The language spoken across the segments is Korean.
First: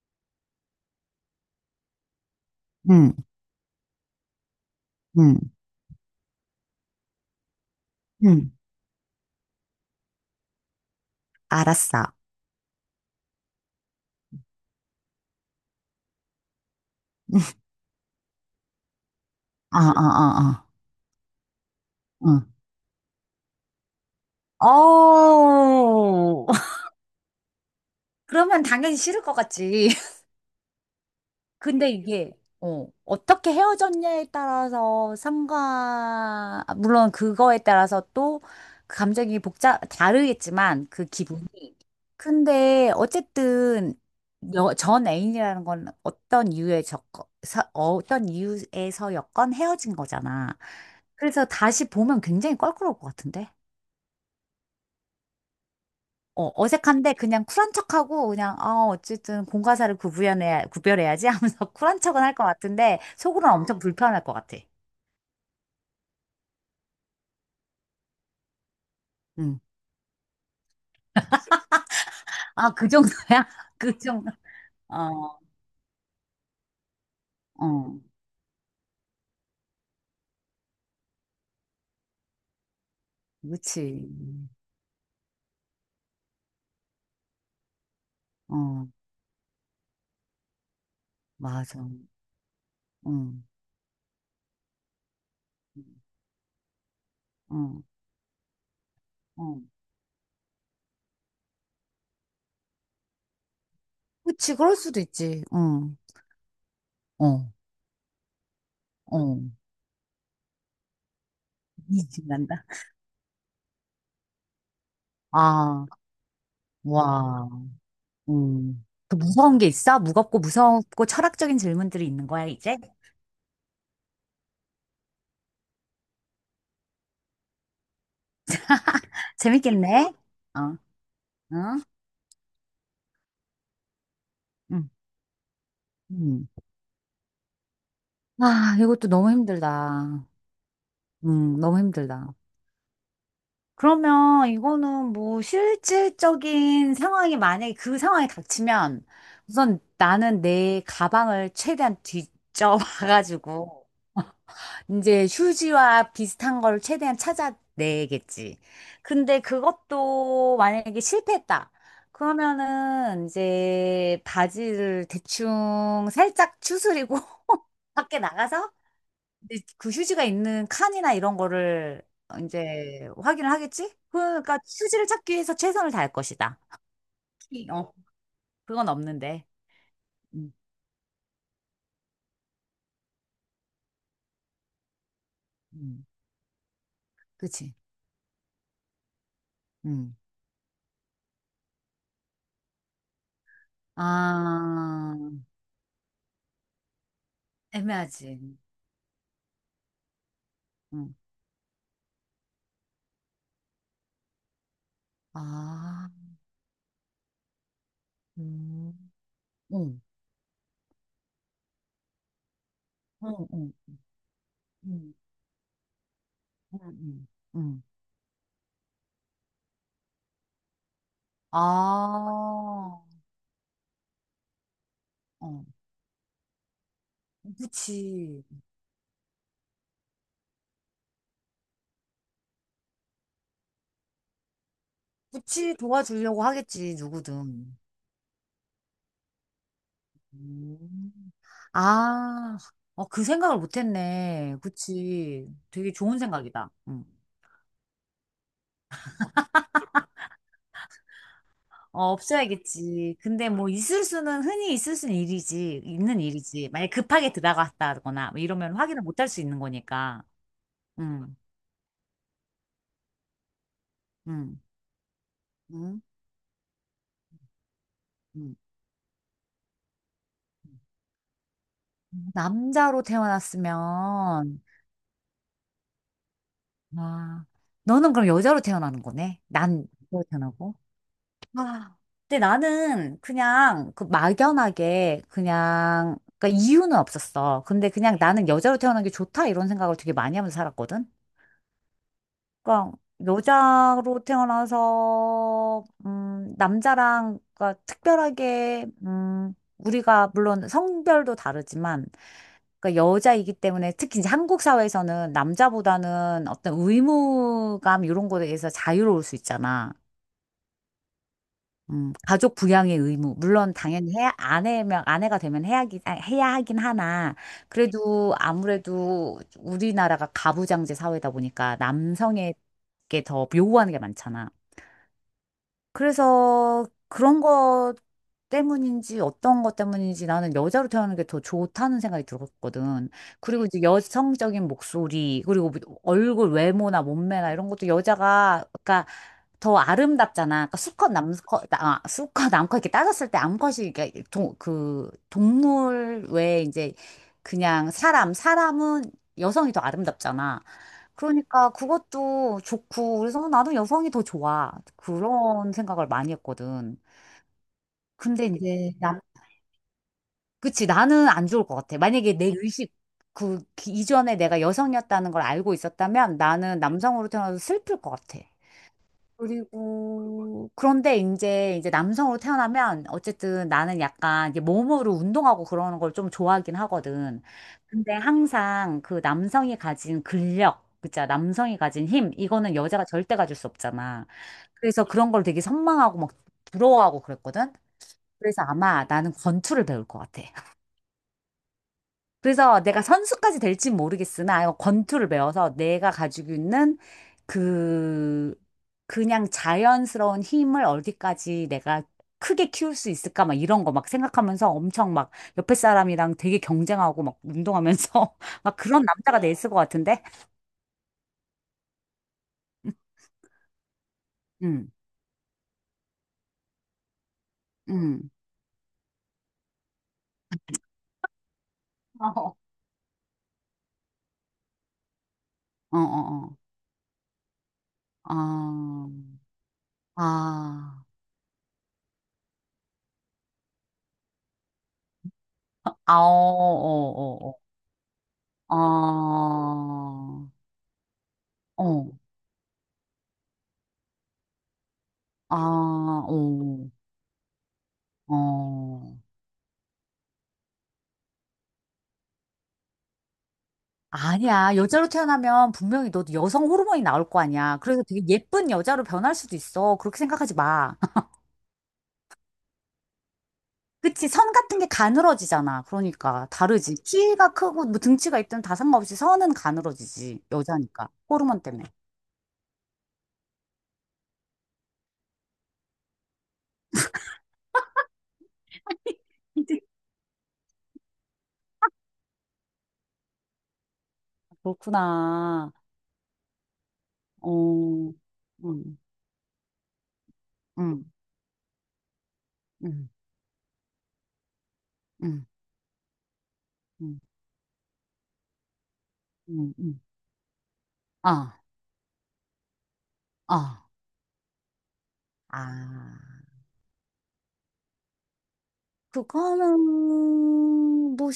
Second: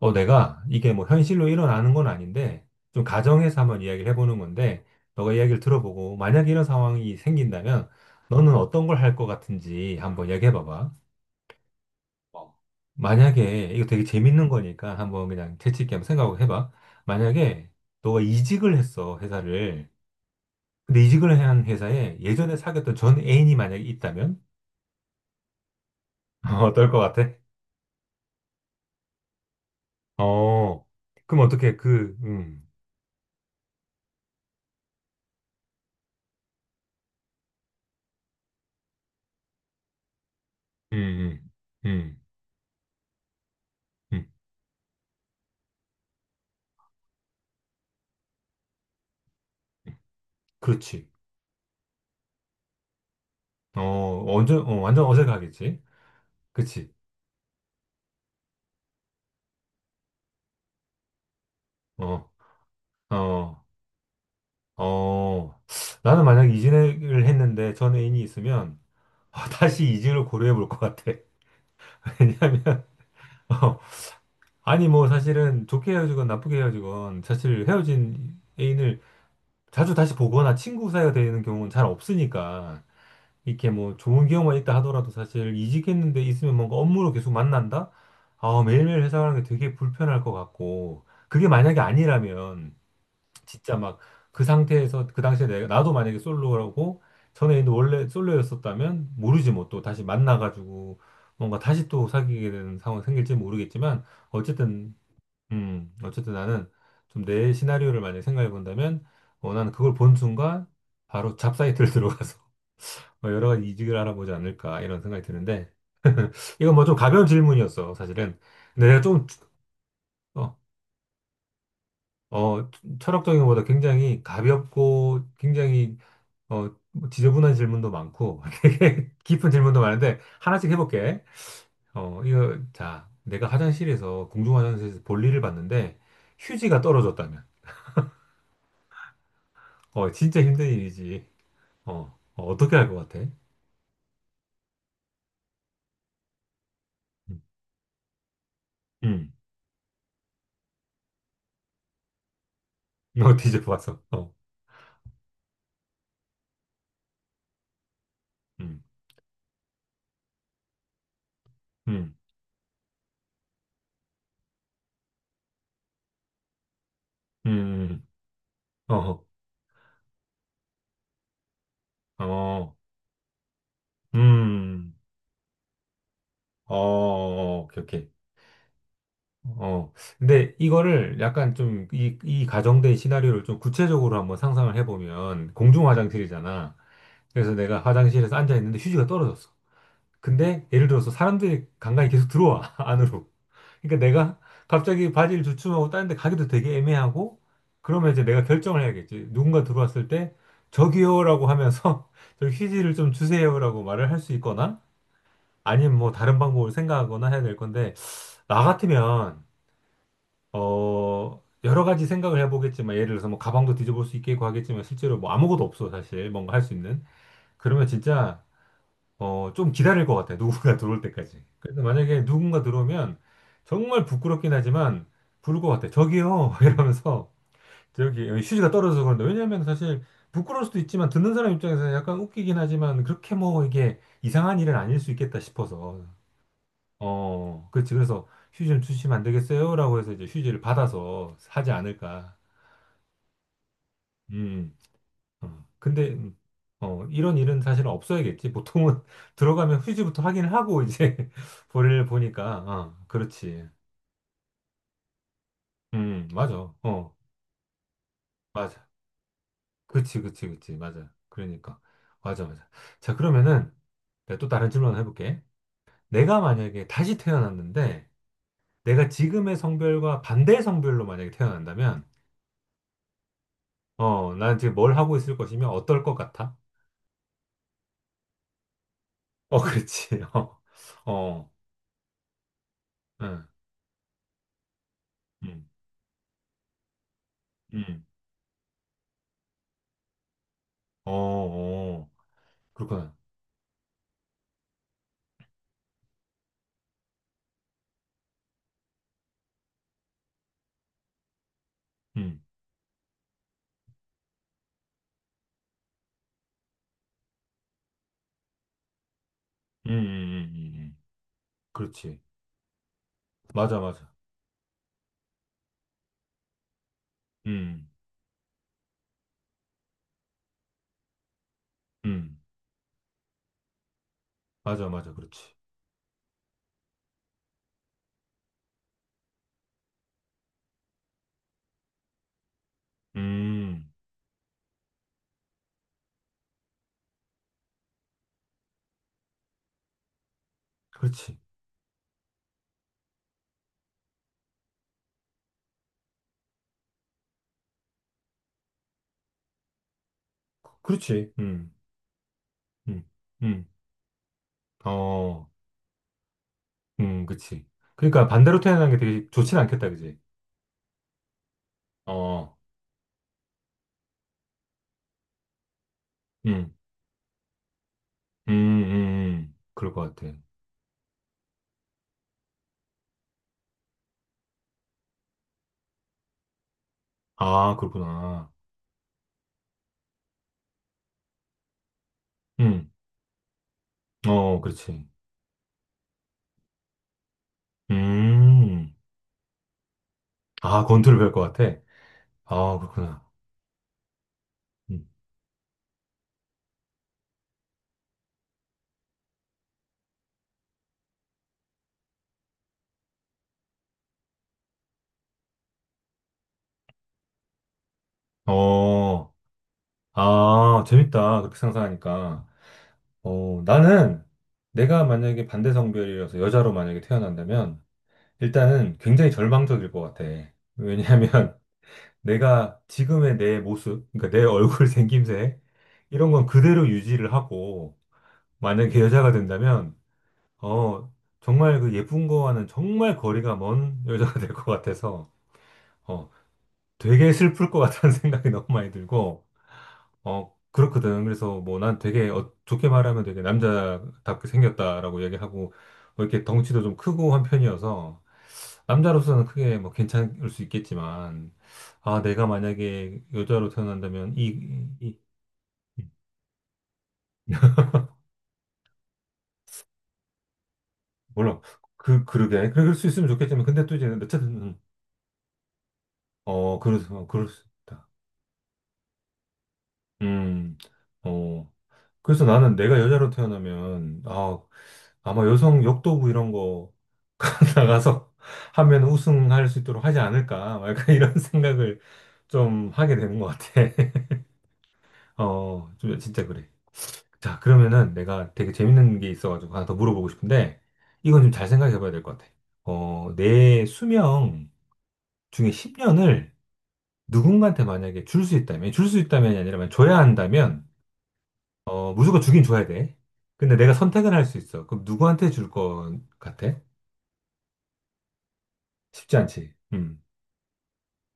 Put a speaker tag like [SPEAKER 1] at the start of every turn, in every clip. [SPEAKER 1] 내가 이게 뭐 현실로 일어나는 건 아닌데, 좀
[SPEAKER 2] 응,
[SPEAKER 1] 가정에서 한번 이야기를 해보는 건데, 너가
[SPEAKER 2] 응,
[SPEAKER 1] 이야기를 들어보고, 만약 이런 상황이 생긴다면,
[SPEAKER 2] 응.
[SPEAKER 1] 너는 어떤 걸 할 것 같은지 한번 이야기해봐봐.
[SPEAKER 2] 알았어.
[SPEAKER 1] 어, 만약에, 이거 되게 재밌는 거니까 한번 그냥 재치있게 한번 생각을 해봐. 만약에, 너가 이직을 했어,
[SPEAKER 2] 어,
[SPEAKER 1] 회사를.
[SPEAKER 2] 어, 어, 어.
[SPEAKER 1] 근데 이직을 한 회사에
[SPEAKER 2] 응.
[SPEAKER 1] 예전에 사귀었던 전 애인이 만약에 있다면?
[SPEAKER 2] 어, 어우.
[SPEAKER 1] 어떨 것 같아?
[SPEAKER 2] 그러면 당연히 싫을 것 같지.
[SPEAKER 1] 어, 그럼 어떻게
[SPEAKER 2] 근데 이게, 어, 어떻게 헤어졌냐에 따라서 아, 물론 그거에 따라서 또 그 감정이 다르겠지만 그 기분이.
[SPEAKER 1] 음, 음, 음,
[SPEAKER 2] 근데 어쨌든
[SPEAKER 1] 음.
[SPEAKER 2] 전 애인이라는 건 어떤 이유에서였건
[SPEAKER 1] 음.
[SPEAKER 2] 헤어진 거잖아.
[SPEAKER 1] 그렇지.
[SPEAKER 2] 그래서 다시 보면 굉장히 껄끄러울 것 같은데?
[SPEAKER 1] 어, 완전 어색하겠지?
[SPEAKER 2] 어,
[SPEAKER 1] 그치?
[SPEAKER 2] 어색한데 그냥 쿨한 척하고 그냥 어, 어쨌든 공과사를 구분해야 구별해야지 하면서 쿨한 척은
[SPEAKER 1] 어,
[SPEAKER 2] 할 것 같은데 속으로는
[SPEAKER 1] 어,
[SPEAKER 2] 엄청 불편할 것 같아.
[SPEAKER 1] 어. 나는 만약에 이직을 했는데 전 애인이 있으면 아,
[SPEAKER 2] 응.
[SPEAKER 1] 다시 이직을 고려해 볼 것 같아.
[SPEAKER 2] 아,
[SPEAKER 1] 왜냐면,
[SPEAKER 2] 그 정도야?
[SPEAKER 1] 어,
[SPEAKER 2] 그 정도.
[SPEAKER 1] 아니, 뭐,
[SPEAKER 2] 어,
[SPEAKER 1] 사실은 좋게 헤어지건 나쁘게 헤어지건 사실
[SPEAKER 2] 어,
[SPEAKER 1] 헤어진 애인을 자주 다시 보거나 친구 사이가 되는 경우는 잘 없으니까. 이렇게 뭐
[SPEAKER 2] 그치.
[SPEAKER 1] 좋은 기억만 있다 하더라도 사실 이직했는데 있으면 뭔가 업무로 계속 만난다? 아,
[SPEAKER 2] 어,
[SPEAKER 1] 매일매일 회사 가는 게 되게 불편할 것 같고, 그게 만약에
[SPEAKER 2] 맞아.
[SPEAKER 1] 아니라면,
[SPEAKER 2] 응,
[SPEAKER 1] 진짜 막 그 상태에서 그 당시에 내가 나도 만약에 솔로라고 전에 있는
[SPEAKER 2] 응,
[SPEAKER 1] 원래 솔로였었다면 모르지
[SPEAKER 2] 응.
[SPEAKER 1] 뭐 또 다시 만나가지고 뭔가 다시 또 사귀게 되는 상황 생길지 모르겠지만
[SPEAKER 2] 그치, 그럴
[SPEAKER 1] 어쨌든
[SPEAKER 2] 수도 있지.
[SPEAKER 1] 음
[SPEAKER 2] 응,
[SPEAKER 1] 어쨌든 나는 좀
[SPEAKER 2] 어,
[SPEAKER 1] 내 시나리오를 만약에 생각해 본다면
[SPEAKER 2] 어.
[SPEAKER 1] 나는 그걸 본 순간 바로 잡사이트를
[SPEAKER 2] 이집
[SPEAKER 1] 들어가서
[SPEAKER 2] 난다.
[SPEAKER 1] 뭐 여러 가지 이직을 알아보지 않을까 이런 생각이 드는데
[SPEAKER 2] 아,
[SPEAKER 1] 이건 뭐 좀 가벼운
[SPEAKER 2] 와.
[SPEAKER 1] 질문이었어 사실은.
[SPEAKER 2] 음.
[SPEAKER 1] 근데 내가
[SPEAKER 2] 그
[SPEAKER 1] 좀
[SPEAKER 2] 무서운 게 있어? 무겁고
[SPEAKER 1] 어,
[SPEAKER 2] 무섭고 철학적인 질문들이 있는 거야,
[SPEAKER 1] 어,
[SPEAKER 2] 이제?
[SPEAKER 1] 철학적인 것보다 굉장히 가볍고 굉장히 뭐 지저분한 질문도 많고, 되게 깊은 질문도
[SPEAKER 2] 재밌겠네.
[SPEAKER 1] 많은데, 하나씩
[SPEAKER 2] 어.
[SPEAKER 1] 해볼게.
[SPEAKER 2] 응?
[SPEAKER 1] 이거, 자, 내가 화장실에서, 공중
[SPEAKER 2] 응,
[SPEAKER 1] 화장실에서 볼일을 봤는데,
[SPEAKER 2] 응.
[SPEAKER 1] 휴지가 떨어졌다면,
[SPEAKER 2] 아, 이것도 너무 힘들다.
[SPEAKER 1] 진짜 힘든 일이지.
[SPEAKER 2] 너무
[SPEAKER 1] 어,
[SPEAKER 2] 힘들다.
[SPEAKER 1] 어, 떻게 할 것 같아?
[SPEAKER 2] 그러면 이거는 뭐 실질적인 상황이
[SPEAKER 1] 음,
[SPEAKER 2] 만약에 그 상황이 닥치면
[SPEAKER 1] 음.
[SPEAKER 2] 우선 나는 내 가방을 최대한
[SPEAKER 1] 음.
[SPEAKER 2] 뒤져봐가지고
[SPEAKER 1] 뒤져봤어. 어,
[SPEAKER 2] 이제 휴지와 비슷한 걸 최대한 찾아내겠지.
[SPEAKER 1] 음,
[SPEAKER 2] 근데 그것도 만약에 실패했다.
[SPEAKER 1] 음,
[SPEAKER 2] 그러면은 이제 바지를 대충 살짝 추스리고
[SPEAKER 1] 음, 음.
[SPEAKER 2] 밖에 나가서
[SPEAKER 1] 어,
[SPEAKER 2] 근데 그 휴지가 있는 칸이나 이런 거를
[SPEAKER 1] 어,
[SPEAKER 2] 이제 확인을 하겠지? 그러니까
[SPEAKER 1] 음,
[SPEAKER 2] 휴지를 찾기 위해서 최선을 다할 것이다.
[SPEAKER 1] 어, 어, 어,
[SPEAKER 2] 키,
[SPEAKER 1] 오케이,
[SPEAKER 2] 어,
[SPEAKER 1] 오케이.
[SPEAKER 2] 그건 없는데.
[SPEAKER 1] 어,
[SPEAKER 2] 음,
[SPEAKER 1] 근데 이거를 약간 좀, 이, 이 가정된 시나리오를 좀 구체적으로 한번 상상을 해보면, 공중
[SPEAKER 2] 음,
[SPEAKER 1] 화장실이잖아. 그래서
[SPEAKER 2] 그치.
[SPEAKER 1] 내가 화장실에서 앉아 있는데 휴지가 떨어졌어.
[SPEAKER 2] 음.
[SPEAKER 1] 근데 예를 들어서 사람들이 간간히 계속 들어와, 안으로. 그러니까 내가 갑자기
[SPEAKER 2] 아,
[SPEAKER 1] 바지를 주춤하고 다른 데 가기도 되게 애매하고, 그러면 이제 내가
[SPEAKER 2] 애매하지.
[SPEAKER 1] 결정을 해야겠지. 누군가 들어왔을 때,
[SPEAKER 2] 음.
[SPEAKER 1] 저기요라고 하면서, 저 휴지를 좀 주세요라고 말을 할 수 있거나, 아니면
[SPEAKER 2] 아,
[SPEAKER 1] 뭐 다른 방법을 생각하거나 해야 될 건데, 나
[SPEAKER 2] 음,
[SPEAKER 1] 같으면,
[SPEAKER 2] 응,
[SPEAKER 1] 여러 가지 생각을 해보겠지만, 예를 들어서 뭐
[SPEAKER 2] 응, 응,
[SPEAKER 1] 가방도 뒤져볼 수 있겠고 하겠지만,
[SPEAKER 2] 응,
[SPEAKER 1] 실제로 뭐 아무것도 없어, 사실. 뭔가 할 수
[SPEAKER 2] 응,
[SPEAKER 1] 있는.
[SPEAKER 2] 응. 응.
[SPEAKER 1] 그러면 진짜, 좀 기다릴 것 같아요. 누군가 들어올 때까지.
[SPEAKER 2] 아,
[SPEAKER 1] 그래서 만약에 누군가
[SPEAKER 2] 어,
[SPEAKER 1] 들어오면 정말 부끄럽긴 하지만 부를 것 같아요. 저기요! 이러면서 저기
[SPEAKER 2] 그치.
[SPEAKER 1] 휴지가 떨어져서 그런데 왜냐하면 사실 부끄러울 수도 있지만 듣는 사람 입장에서 약간 웃기긴 하지만 그렇게 뭐 이게 이상한 일은 아닐 수 있겠다
[SPEAKER 2] 그치,
[SPEAKER 1] 싶어서
[SPEAKER 2] 도와주려고 하겠지, 누구든.
[SPEAKER 1] 그렇지. 그래서 휴지 좀 주시면 안 되겠어요? 라고 해서 이제 휴지를
[SPEAKER 2] 음.
[SPEAKER 1] 받아서 하지 않을까.
[SPEAKER 2] 아, 어, 그 생각을 못했네.
[SPEAKER 1] 음.
[SPEAKER 2] 그치.
[SPEAKER 1] 어,
[SPEAKER 2] 되게
[SPEAKER 1] 근데
[SPEAKER 2] 좋은
[SPEAKER 1] 음,
[SPEAKER 2] 생각이다. 응.
[SPEAKER 1] 어, 이런 일은 사실 없어야겠지. 보통은 들어가면 휴지부터 확인을 하고 이제
[SPEAKER 2] 어,
[SPEAKER 1] 볼일 보니까
[SPEAKER 2] 없어야겠지. 근데
[SPEAKER 1] 그렇지.
[SPEAKER 2] 뭐 있을 수는 흔히 있을 수는 일이지. 있는 일이지.
[SPEAKER 1] 맞아.
[SPEAKER 2] 만약 급하게 들어갔다거나 뭐 이러면
[SPEAKER 1] 맞아.
[SPEAKER 2] 확인을 못할 수 있는
[SPEAKER 1] 그치,
[SPEAKER 2] 거니까.
[SPEAKER 1] 그치, 그치. 맞아.
[SPEAKER 2] 응,
[SPEAKER 1] 그러니까. 맞아, 맞아. 자, 그러면은 내가 또
[SPEAKER 2] 응,
[SPEAKER 1] 다른 질문 하나 해볼게.
[SPEAKER 2] 응,
[SPEAKER 1] 내가 만약에 다시 태어났는데
[SPEAKER 2] 응.
[SPEAKER 1] 내가 지금의 성별과 반대 성별로 만약에 태어난다면
[SPEAKER 2] 남자로
[SPEAKER 1] 난
[SPEAKER 2] 태어났으면,
[SPEAKER 1] 지금 뭘 하고 있을 것이며 어떨 것 같아?
[SPEAKER 2] 와, 너는 그럼 여자로 태어나는 거네?
[SPEAKER 1] 어,
[SPEAKER 2] 난
[SPEAKER 1] 그렇지.
[SPEAKER 2] 여자로
[SPEAKER 1] 어,
[SPEAKER 2] 태어나고.
[SPEAKER 1] 어,
[SPEAKER 2] 아, 근데 나는
[SPEAKER 1] 응,
[SPEAKER 2] 그냥 그 막연하게
[SPEAKER 1] 응,
[SPEAKER 2] 그냥 그러니까 이유는 없었어. 근데
[SPEAKER 1] 응.
[SPEAKER 2] 그냥 나는 여자로 태어난 게 좋다 이런 생각을 되게 많이 하면서 살았거든.
[SPEAKER 1] 어, 어.
[SPEAKER 2] 그러니까
[SPEAKER 1] 그렇구나.
[SPEAKER 2] 여자로 태어나서 남자랑 그러니까 특별하게 우리가 물론 성별도 다르지만
[SPEAKER 1] 음,
[SPEAKER 2] 그러니까 여자이기 때문에 특히 이제 한국 사회에서는 남자보다는 어떤 의무감 이런 거에 대해서 자유로울 수 있잖아.
[SPEAKER 1] 음. 그렇지.
[SPEAKER 2] 가족 부양의 의무. 물론
[SPEAKER 1] 맞아, 맞아.
[SPEAKER 2] 당연히 해야 아내면 아내가 되면 해야 하긴 하나.
[SPEAKER 1] 음,
[SPEAKER 2] 그래도 아무래도 우리나라가 가부장제 사회다 보니까
[SPEAKER 1] 음, 음,
[SPEAKER 2] 남성에게 더 요구하는 게 많잖아.
[SPEAKER 1] 맞아, 맞아. 그렇지.
[SPEAKER 2] 그래서 그런 것 때문인지 어떤 것 때문인지 나는 여자로 태어나는 게 더 좋다는 생각이 들었거든. 그리고 이제
[SPEAKER 1] 음,
[SPEAKER 2] 여성적인 목소리, 그리고 뭐 얼굴 외모나 몸매나 이런 것도 여자가, 그러니까 더 아름답잖아. 그러니까 수컷
[SPEAKER 1] 그렇지.
[SPEAKER 2] 남컷 아, 수컷 남컷 이렇게 따졌을 때 암컷이 이렇게 동, 그 동물 외에 이제 그냥 사람은 여성이 더 아름답잖아.
[SPEAKER 1] 그렇지.
[SPEAKER 2] 그러니까 그것도
[SPEAKER 1] 음,
[SPEAKER 2] 좋고, 그래서
[SPEAKER 1] 음.
[SPEAKER 2] 나도 여성이 더 좋아.
[SPEAKER 1] 어,
[SPEAKER 2] 그런 생각을 많이 했거든.
[SPEAKER 1] 그치. 그러니까
[SPEAKER 2] 근데
[SPEAKER 1] 반대로 태어난
[SPEAKER 2] 이제,
[SPEAKER 1] 게
[SPEAKER 2] 나,
[SPEAKER 1] 되게 좋진 않겠다, 그지?
[SPEAKER 2] 그치, 나는 안 좋을 것 같아. 만약에 내
[SPEAKER 1] 어,
[SPEAKER 2] 의식, 그, 이전에 내가 여성이었다는 걸 알고 있었다면
[SPEAKER 1] 음,
[SPEAKER 2] 나는 남성으로 태어나서 슬플 것 같아.
[SPEAKER 1] 그럴 것 같아.
[SPEAKER 2] 그리고 그런데 이제 남성으로 태어나면 어쨌든 나는 약간 이제 몸으로 운동하고 그러는 걸 좀 좋아하긴 하거든.
[SPEAKER 1] 아,
[SPEAKER 2] 근데
[SPEAKER 1] 그렇구나.
[SPEAKER 2] 항상 그 남성이 가진 근력, 그자 남성이 가진 힘 이거는
[SPEAKER 1] 음,
[SPEAKER 2] 여자가 절대 가질 수 없잖아. 그래서
[SPEAKER 1] 그렇지.
[SPEAKER 2] 그런 걸 되게 선망하고 막 부러워하고 그랬거든. 그래서
[SPEAKER 1] 음,
[SPEAKER 2] 아마 나는 권투를 배울 것 같아.
[SPEAKER 1] 아, 권투를 배울 것 같아. 아,
[SPEAKER 2] 그래서 내가
[SPEAKER 1] 그렇구나.
[SPEAKER 2] 선수까지 될진 모르겠으나 이
[SPEAKER 1] 음.
[SPEAKER 2] 권투를 배워서 내가 가지고 있는 그 그냥 자연스러운 힘을 어디까지 내가 크게 키울 수 있을까 막 이런 거 막 생각하면서 엄청 막 옆에 사람이랑 되게 경쟁하고 막 운동하면서 막 그런
[SPEAKER 1] 어,
[SPEAKER 2] 남자가 됐을 것 같은데.
[SPEAKER 1] 아, 재밌다. 그렇게 상상하니까. 나는
[SPEAKER 2] 음.
[SPEAKER 1] 내가 만약에 반대 성별이어서 여자로 만약에 태어난다면
[SPEAKER 2] 음.
[SPEAKER 1] 일단은 굉장히 절망적일 것 같아. 왜냐하면
[SPEAKER 2] 어.
[SPEAKER 1] 내가 지금의 내 모습, 그러니까 내 얼굴 생김새
[SPEAKER 2] 어,
[SPEAKER 1] 이런 건
[SPEAKER 2] 어, 어.
[SPEAKER 1] 그대로 유지를 하고 만약에
[SPEAKER 2] 아.
[SPEAKER 1] 여자가 된다면
[SPEAKER 2] 아.
[SPEAKER 1] 어, 정말 그 예쁜 거와는 정말 거리가 먼 여자가 될 것 같아서
[SPEAKER 2] 아, 어,
[SPEAKER 1] 어, 되게
[SPEAKER 2] 어, 어.
[SPEAKER 1] 슬플 것 같다는 생각이 너무
[SPEAKER 2] 어.
[SPEAKER 1] 많이
[SPEAKER 2] 아.
[SPEAKER 1] 들고 그렇거든. 그래서 뭐 난
[SPEAKER 2] 어.
[SPEAKER 1] 되게 좋게 말하면 되게 남자답게 생겼다라고
[SPEAKER 2] 아,
[SPEAKER 1] 얘기하고 뭐 이렇게 덩치도
[SPEAKER 2] 어.
[SPEAKER 1] 좀 크고 한 편이어서
[SPEAKER 2] 어,
[SPEAKER 1] 남자로서는 크게 뭐 괜찮을 수 있겠지만 아, 내가 만약에 여자로 태어난다면
[SPEAKER 2] 아니야. 여자로
[SPEAKER 1] 이,
[SPEAKER 2] 태어나면
[SPEAKER 1] 이-
[SPEAKER 2] 분명히 너도 여성 호르몬이 나올 거 아니야. 그래서 되게 예쁜 여자로 변할 수도 있어. 그렇게 생각하지 마.
[SPEAKER 1] 몰라. 그러게. 그럴 수 있으면 좋겠지만 근데 또 이제
[SPEAKER 2] 그치?
[SPEAKER 1] 어쨌든
[SPEAKER 2] 선 같은 게 가늘어지잖아. 그러니까 다르지.
[SPEAKER 1] 그럴
[SPEAKER 2] 키가
[SPEAKER 1] 수
[SPEAKER 2] 크고 뭐
[SPEAKER 1] 있다.
[SPEAKER 2] 등치가 있든 다 상관없이 선은 가늘어지지.
[SPEAKER 1] 음,
[SPEAKER 2] 여자니까. 호르몬
[SPEAKER 1] 어.
[SPEAKER 2] 때문에.
[SPEAKER 1] 그래서 나는 내가 여자로 태어나면 아, 아마 여성 역도부 이런 거 나가서 하면 우승할 수 있도록 하지 않을까? 막 약간 이런 생각을 좀 하게 되는 것 같아.
[SPEAKER 2] 그렇구나.
[SPEAKER 1] 좀 진짜 그래. 자,
[SPEAKER 2] 어,
[SPEAKER 1] 그러면은 내가 되게
[SPEAKER 2] 음,
[SPEAKER 1] 재밌는 게 있어가지고 하나 더 물어보고 싶은데,
[SPEAKER 2] 음,
[SPEAKER 1] 이건 좀 잘 생각해 봐야 될 것 같아.
[SPEAKER 2] 음,
[SPEAKER 1] 내 수명
[SPEAKER 2] 음,
[SPEAKER 1] 중에 10년을
[SPEAKER 2] 음,
[SPEAKER 1] 누군가한테 만약에 줄 수 있다면, 줄 수 있다면이
[SPEAKER 2] 음,
[SPEAKER 1] 아니라 만약
[SPEAKER 2] 음.
[SPEAKER 1] 줘야 한다면,
[SPEAKER 2] 아,
[SPEAKER 1] 무조건 주긴 줘야 돼. 근데
[SPEAKER 2] 아,
[SPEAKER 1] 내가 선택을 할 수 있어. 그럼 누구한테 줄 것
[SPEAKER 2] 아.
[SPEAKER 1] 같아? 쉽지 않지.
[SPEAKER 2] 그거는 뭐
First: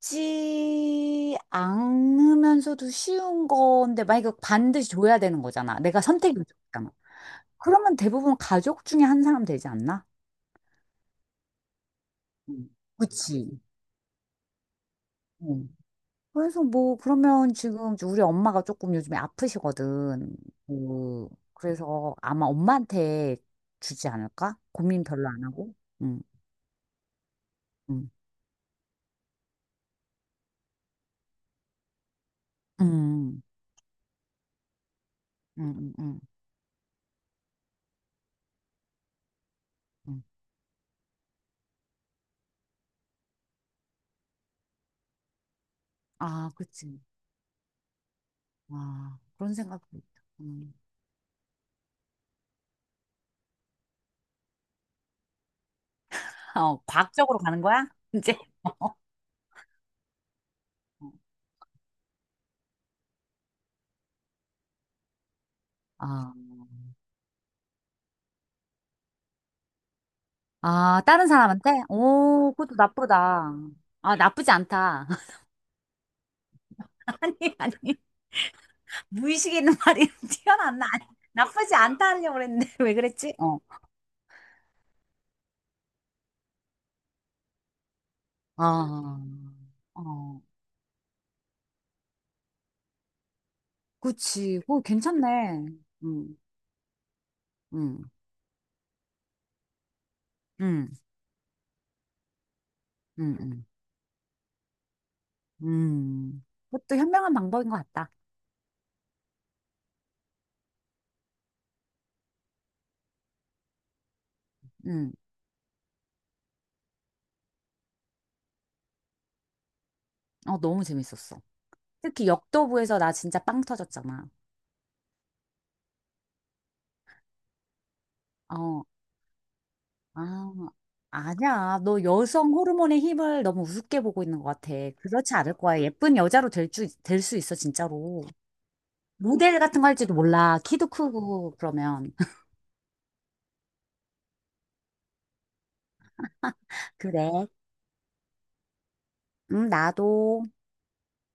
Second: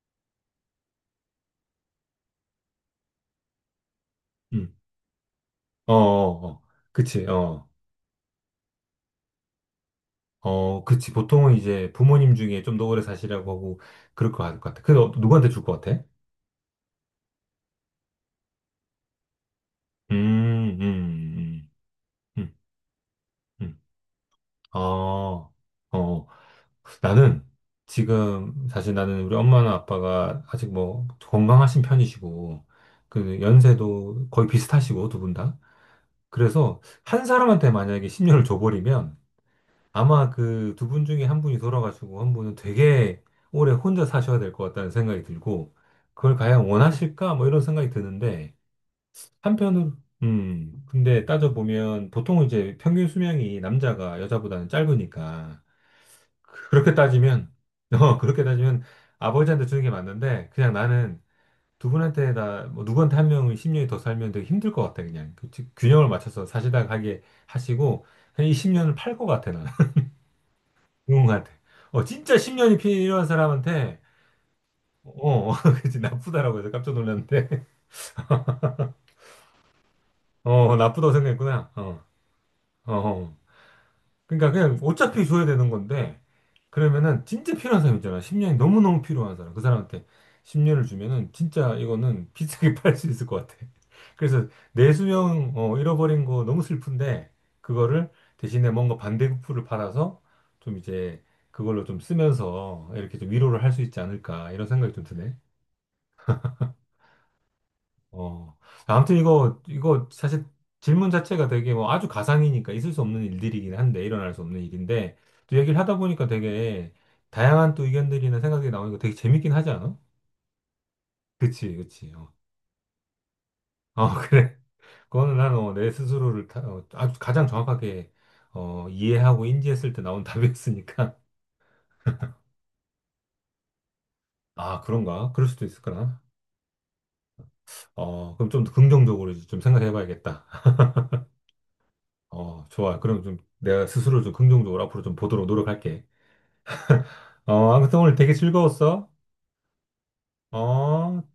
[SPEAKER 2] 쉽지 않으면서도 쉬운 건데 만약에
[SPEAKER 1] 음.
[SPEAKER 2] 반드시 줘야 되는 거잖아.
[SPEAKER 1] 어,
[SPEAKER 2] 내가 선택이
[SPEAKER 1] 어, 어.
[SPEAKER 2] 있잖아.
[SPEAKER 1] 그치, 어.
[SPEAKER 2] 그러면 대부분 가족 중에 한 사람 되지 않나?
[SPEAKER 1] 그치. 보통은 이제 부모님 중에
[SPEAKER 2] 음.
[SPEAKER 1] 좀 더 오래
[SPEAKER 2] 그치.
[SPEAKER 1] 사시라고 하고, 그럴 것 같아. 그래서 누구한테 줄
[SPEAKER 2] 응.
[SPEAKER 1] 것 같아?
[SPEAKER 2] 그래서 뭐 그러면 지금 우리 엄마가 조금 요즘에 아프시거든.
[SPEAKER 1] 음, 음,
[SPEAKER 2] 그
[SPEAKER 1] 음,
[SPEAKER 2] 그래서 아마
[SPEAKER 1] 음,
[SPEAKER 2] 엄마한테 주지 않을까? 고민 별로 안
[SPEAKER 1] 어,
[SPEAKER 2] 하고. 응,
[SPEAKER 1] 어. 나는
[SPEAKER 2] 응,
[SPEAKER 1] 지금 사실 나는 우리 엄마나 아빠가 아직 뭐 건강하신 편이시고, 그
[SPEAKER 2] 응,
[SPEAKER 1] 연세도 거의 비슷하시고, 두 분 다.
[SPEAKER 2] 응, 응, 응.
[SPEAKER 1] 그래서 한 사람한테 만약에 10년을 줘버리면,
[SPEAKER 2] 응.
[SPEAKER 1] 아마 그 두 분 중에 한 분이 돌아가시고 한 분은 되게 오래 혼자 사셔야 될 것 같다는 생각이 들고 그걸
[SPEAKER 2] 아,
[SPEAKER 1] 과연
[SPEAKER 2] 그치.
[SPEAKER 1] 원하실까? 뭐 이런 생각이 드는데
[SPEAKER 2] 아, 그런
[SPEAKER 1] 한편으로
[SPEAKER 2] 생각도 있다. 음.
[SPEAKER 1] 근데 따져보면 보통 이제 평균 수명이 남자가 여자보다는 짧으니까
[SPEAKER 2] 어,
[SPEAKER 1] 그렇게
[SPEAKER 2] 과학적으로
[SPEAKER 1] 따지면
[SPEAKER 2] 가는 거야? 이제.
[SPEAKER 1] 그렇게 따지면 아버지한테 주는 게 맞는데 그냥 나는 두 분한테 다뭐 누구한테 한 명은 10년이 더 살면 되게 힘들 것 같아. 그냥 균형을
[SPEAKER 2] 아,
[SPEAKER 1] 맞춰서 사시다가 하게 하시고 한1 0년을 팔 것 같아 나.
[SPEAKER 2] 아,
[SPEAKER 1] 그런
[SPEAKER 2] 다른
[SPEAKER 1] 것 같아.
[SPEAKER 2] 사람한테?
[SPEAKER 1] 진짜
[SPEAKER 2] 오, 그것도
[SPEAKER 1] 10년이 필요한
[SPEAKER 2] 나쁘다.
[SPEAKER 1] 사람한테,
[SPEAKER 2] 아, 나쁘지 않다.
[SPEAKER 1] 어, 어, 그치, 나쁘다라고 해서 깜짝 놀랐는데,
[SPEAKER 2] 아니, 아니. 무의식에 있는 말이
[SPEAKER 1] 어,
[SPEAKER 2] 튀어나왔나? 아니,
[SPEAKER 1] 나쁘다고 생각했구나.
[SPEAKER 2] 나쁘지
[SPEAKER 1] 어,
[SPEAKER 2] 않다 하려고 그랬는데,
[SPEAKER 1] 어,
[SPEAKER 2] 왜 그랬지?
[SPEAKER 1] 어.
[SPEAKER 2] 어.
[SPEAKER 1] 그러니까 그냥 어차피 줘야 되는 건데, 그러면은 진짜 필요한 사람 있잖아. 10년이 너무너무
[SPEAKER 2] 아,
[SPEAKER 1] 필요한 사람. 그 사람한테
[SPEAKER 2] 어.
[SPEAKER 1] 10년을 주면은 진짜 이거는 비싸게 팔 수 있을 것 같아. 그래서
[SPEAKER 2] 그치. 오, 괜찮네.
[SPEAKER 1] 내수명, 잃어버린
[SPEAKER 2] 음,
[SPEAKER 1] 거 너무 슬픈데,
[SPEAKER 2] 음,
[SPEAKER 1] 그거를 대신에 뭔가 반대급부를 받아서 좀
[SPEAKER 2] 음,
[SPEAKER 1] 이제 그걸로 좀 쓰면서 이렇게 좀
[SPEAKER 2] 음,
[SPEAKER 1] 위로를
[SPEAKER 2] 음.
[SPEAKER 1] 할 수 있지 않을까, 이런 생각이 좀 드네.
[SPEAKER 2] 음. 그것도 현명한 방법인 것 같다.
[SPEAKER 1] 어, 아무튼 이거 사실 질문 자체가 되게 뭐 아주 가상이니까 있을 수 없는 일들이긴 한데, 일어날 수 없는
[SPEAKER 2] 음.
[SPEAKER 1] 일인데, 또 얘기를 하다 보니까 되게 다양한 또 의견들이나 생각이 나오니까 되게 재밌긴 하지 않아?
[SPEAKER 2] 어, 너무 재밌었어.
[SPEAKER 1] 그치, 그치.
[SPEAKER 2] 특히
[SPEAKER 1] 어,
[SPEAKER 2] 역도부에서 나 진짜 빵
[SPEAKER 1] 어,
[SPEAKER 2] 터졌잖아.
[SPEAKER 1] 그래. 그거는 나는 내 스스로를 아주 가장 정확하게
[SPEAKER 2] 어,
[SPEAKER 1] 이해하고 인지했을 때
[SPEAKER 2] 아,
[SPEAKER 1] 나온 답이었으니까.
[SPEAKER 2] 아니야. 너 여성 호르몬의 힘을 너무 우습게 보고 있는 것 같아.
[SPEAKER 1] 아, 그런가?
[SPEAKER 2] 그렇지
[SPEAKER 1] 그럴
[SPEAKER 2] 않을
[SPEAKER 1] 수도
[SPEAKER 2] 거야. 예쁜
[SPEAKER 1] 있을까나?
[SPEAKER 2] 여자로 될 줄, 될 수 있어, 진짜로.
[SPEAKER 1] 그럼 좀 더 긍정적으로 이제
[SPEAKER 2] 모델
[SPEAKER 1] 좀
[SPEAKER 2] 같은 거
[SPEAKER 1] 생각해
[SPEAKER 2] 할지도
[SPEAKER 1] 봐야겠다.
[SPEAKER 2] 몰라. 키도 크고, 그러면.
[SPEAKER 1] 좋아. 그럼 좀 내가 스스로 좀 긍정적으로 앞으로 좀 보도록 노력할게.
[SPEAKER 2] 그래.
[SPEAKER 1] 아무튼 오늘 되게 즐거웠어.
[SPEAKER 2] 나도.
[SPEAKER 1] 어,